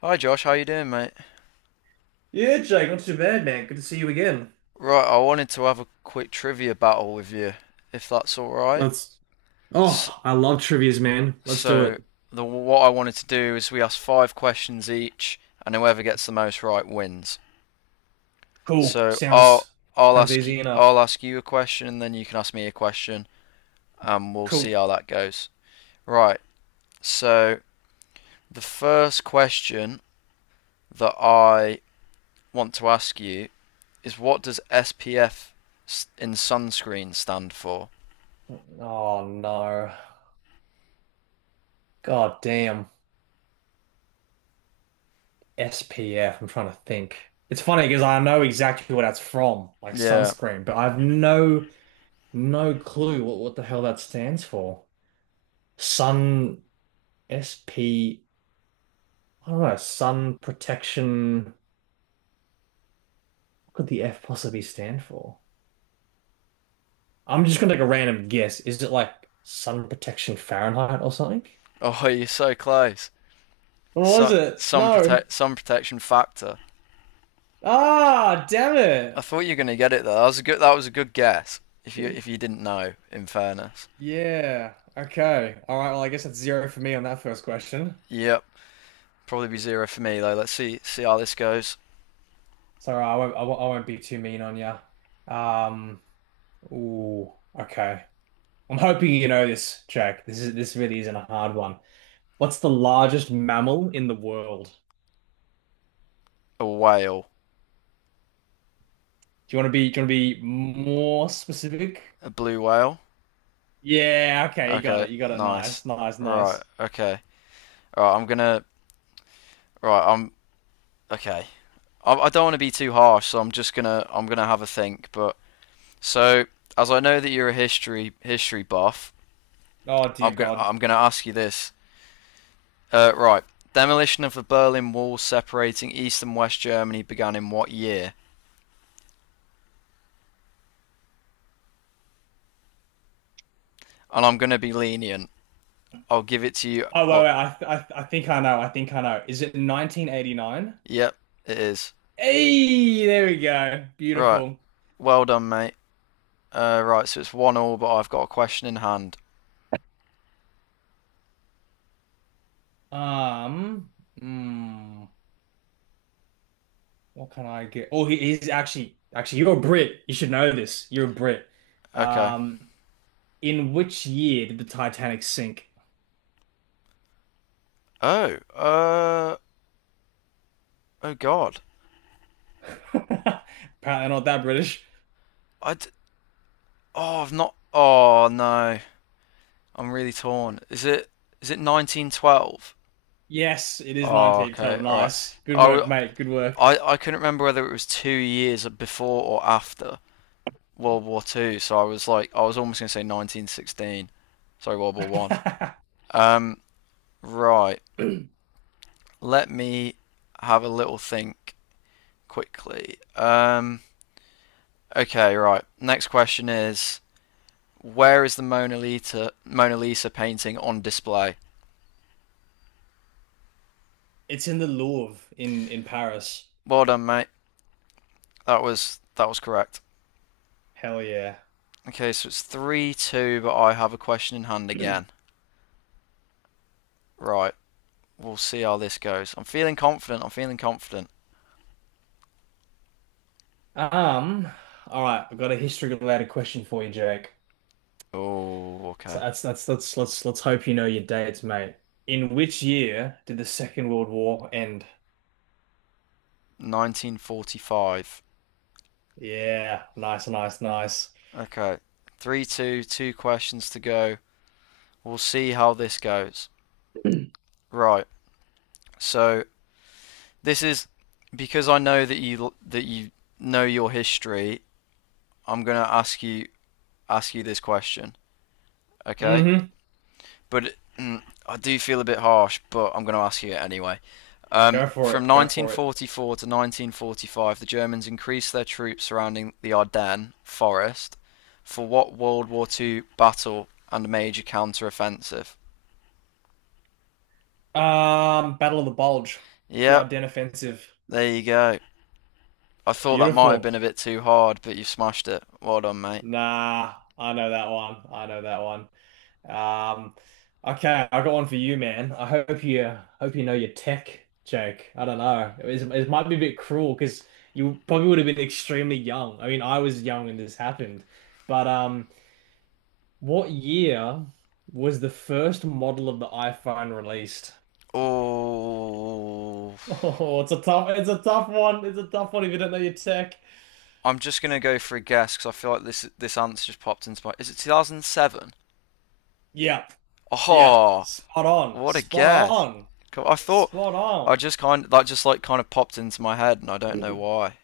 Hi Josh, how you doing, mate? Yeah, Jake, not too bad, man. Good to see you again. Right, I wanted to have a quick trivia battle with you, if that's all right. Let's. S- Oh, I love trivias, man. Let's do So, it. the what I wanted to do is we ask five questions each, and whoever gets the most right wins. Cool. So I'll Sounds I'll sounds ask you easy I'll enough. ask you a question, and then you can ask me a question, and we'll see Cool. how that goes. Right. So the first question that I want to ask you is, what does SPF in sunscreen stand for? Oh no. God damn. SPF. I'm trying to think. It's funny because I know exactly what that's from, like Yeah. sunscreen, but I've no clue what the hell that stands for. Sun SP, I don't know, sun protection. What could the F possibly stand for? I'm just gonna take a random guess. Is it like sun protection Fahrenheit or something? Oh, you're so close. What was it? No. Some protection factor. Ah, damn I it. thought you were gonna get it though. That was a good. That was a good guess. If you didn't know, in fairness. Yeah. Okay. All right. Well, I guess that's zero for me on that first question. Yep. Probably be zero for me though. Let's see how this goes. So I won't be too mean on you. Um. Ooh. Okay. I'm hoping you know this, Jack. This really isn't a hard one. What's the largest mammal in the world? A whale, Do you want to be more specific? a blue whale. Yeah, okay, you got Okay, it. You got it. nice. Nice, nice, Right. nice. Okay. All right. I'm gonna. Right. I'm okay. I don't want to be too harsh, so I'm just gonna have a think. But so as I know that you're a history buff, Oh dear I'm gonna God. I'm gonna ask you this. Right. Demolition of the Berlin Wall separating East and West Germany began in what year? And I'm going to be lenient. I'll give it to you. Oh wait, Look, wait. I th I th- I think I know. I think I know. Is it 1989? yep, it is. Hey, there we go. Right. Beautiful. Well done, mate. Right, so it's one all, but I've got a question in hand. Um, Hmm. What can I get? Oh, he's actually you're a Brit. You should know this. You're a Brit. Okay. Um, in which year did the Titanic sink? Oh, oh God. Apparently not that British. I d- oh, I've not. Oh no, I'm really torn. Is it 1912? Yes, it is Oh, okay, 1912. all Nice. Good I. work, I mate. Good work. w- I couldn't remember whether it was 2 years before or after World War Two, so I was like, I was almost going to say 1916. Sorry, World War One. Um, right. Let me have a little think quickly. Okay, right. Next question is, where is the Mona Lisa painting on display? It's in the Louvre in Paris. Well done, mate. That was correct. Hell yeah. Okay, so it's 3-2, but I have a question in hand again. Right. We'll see how this goes. I'm feeling confident. I'm feeling confident. Um, all right, I've got a history related question for you, Jake. Oh, So okay. That's let's hope you know your dates, mate. In which year did the Second World War end? 1945. Yeah, nice, nice, nice. Okay. Three, two, two questions to go. We'll see how this goes. Right. So this is because I know that you know your history. I'm gonna ask you this question. Okay. Mm-hmm. But I do feel a bit harsh, but I'm gonna ask you it anyway. From Go for it. 1944 to 1945, the Germans increased their troops surrounding the Ardennes forest for what World War II battle and major counter-offensive? Battle of the Bulge, the Yep, Ardennes Offensive. there you go. I thought that might have Beautiful. been a bit too hard, but you smashed it. Well done, mate. Nah, I know that one. I know that one. Um, okay, I got one for you, man. I hope you know your tech, Jake. I don't know. It might be a bit cruel because you probably would have been extremely young. I mean, I was young when this happened. But what year was the first model of the iPhone released? Oh, Oh, it's a tough one. It's a tough one if you don't know your tech. I'm just gonna go for a guess because I feel like this answer just popped into my. Is it 2007? Yep, yeah. Oh, Spot on, what a spot guess! on, I thought spot I on. just kind of... that just like kind of popped into my head, and I don't know Mm. why.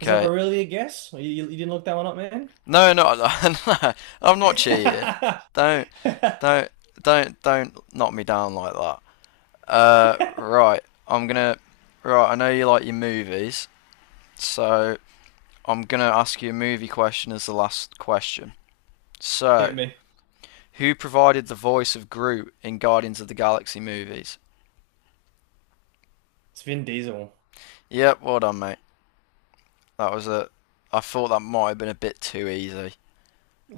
Was that really a guess? You didn't look that one up, man? no, I'm not cheating. Hit Don't, don't, don't knock me down like that. Right, I'm gonna. Right, I know you like your movies. So I'm going to ask you a movie question as the last question. So, me. who provided the voice of Groot in Guardians of the Galaxy movies? It's Vin Diesel. Yep, well done, mate. That was a. I thought that might have been a bit too easy,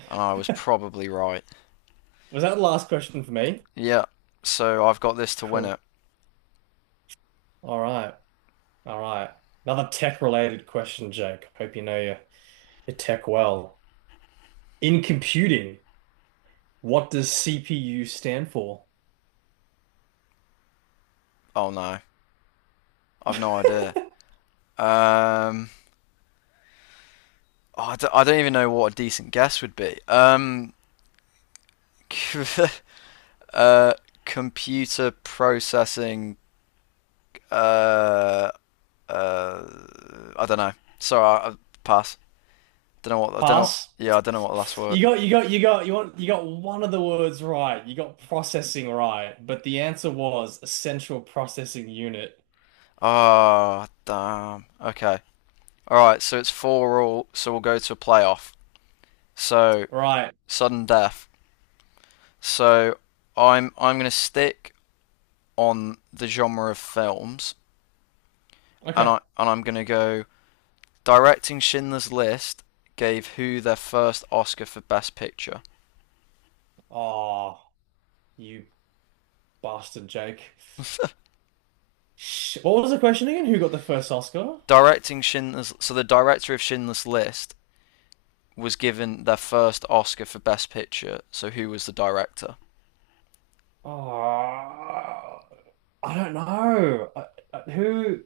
and I was probably right. Was that the last question for me? Yeah, so I've got this to win Cool. it. All right. All right. Another tech related question, Jake. Hope you know your tech well. In computing, what does CPU stand for? Oh no, I've no idea. Um, oh, I don't even know what a decent guess would be. Uh, Computer processing. Uh, Uh, I don't know. Sorry, I pass. Don't know what. I don't know. Pass. Yeah, I don't know what the last You word. got you got you got you want you got one of the words right. You got processing right, but the answer was a central processing unit. Ah, damn. Okay. All right. So it's four all. So we'll go to a playoff. So Right. sudden death. So I'm gonna stick on the genre of films, and Okay. I and I'm gonna go directing Schindler's List gave who their first Oscar for Best Picture. Oh, you bastard, Jake. Sh what was the question again? Who got the first Oscar? Directing Schindler's. So the director of Schindler's List was given their first Oscar for Best Picture. So who was the director? Ah, I don't know. Who?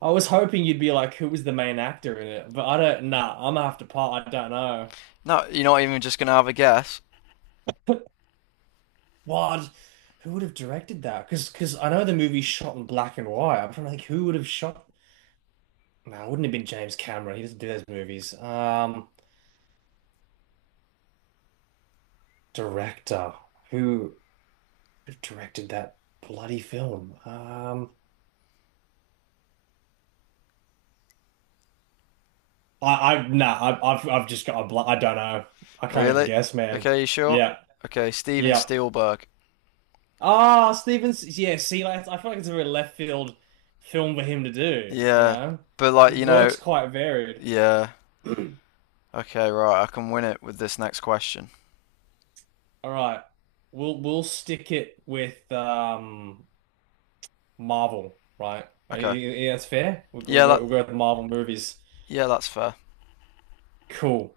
I was hoping you'd be like, who was the main actor in it? But I don't. Nah, I'm gonna have to pass. I don't know. No, you're not even just gonna have a guess, What? Who would have directed that? Because I know the movie's shot in black and white. I'm trying to think who would have shot. No, it wouldn't have been James Cameron. He doesn't do those movies. Director who would have directed that bloody film? I, I nah, I've just got a bl I don't know. I can't even really? guess, man. Okay, you sure? Yeah, Okay, Steven yeah. Spielberg. Ah, Stevens. Yeah, see, like, I feel like it's a very left field film for him to do. You Yeah, know, but like his you know, work's quite varied. yeah. All Okay, right. I can win it with this next question. right, we'll stick it with Marvel, right? Okay. Yeah, yeah, that's fair. We'll Yeah, go that we'll go with the Marvel movies. yeah, that's fair. Cool.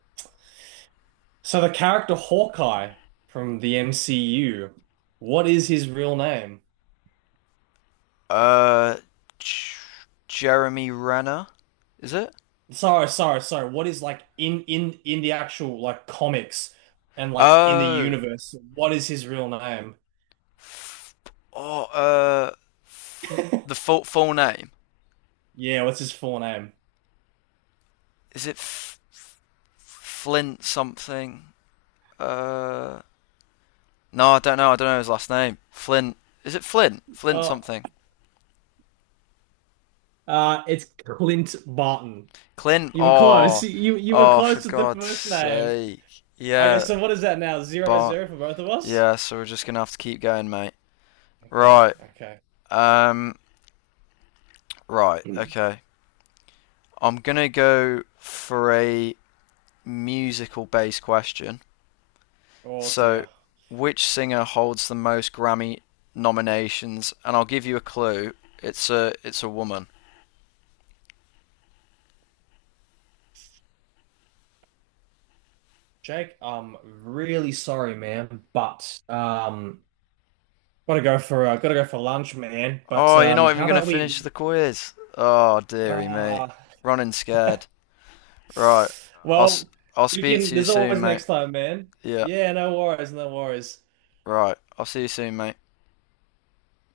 So the character Hawkeye from the MCU, what is his real name? Uh, J- Jeremy Renner, is it? Sorry, sorry, sorry. What is like in the actual like comics and like in the Oh, universe? What is his real name? oh, the full name, Yeah, what's his full name? is it Flint something? Uh, No, I don't know. I don't know his last name. Flint. Is it Flint? Flint Oh, something. It's Clint Barton. Clint. You were close. Oh, You were oh, for close to the God's first name. sake. Okay, Yeah, so what is that now? Zero but zero for both of us? yeah. So we're just gonna have to keep going, mate. Okay, Right. okay. Um. Right. Mm. Okay. I'm gonna go for a musical-based question. Oh So, dear. which singer holds the most Grammy nominations? And I'll give you a clue. It's a woman. Jake, I'm really sorry, man, but gotta go for lunch, man. But Oh, you're not even how going to about finish we the quiz. Oh, dearie me. uh Running scared. Right. I'll, well, i I'll we speak can. to you There's soon, always mate. next time, man. Yeah. Yeah, no worries, no worries. Right. I'll see you soon, mate.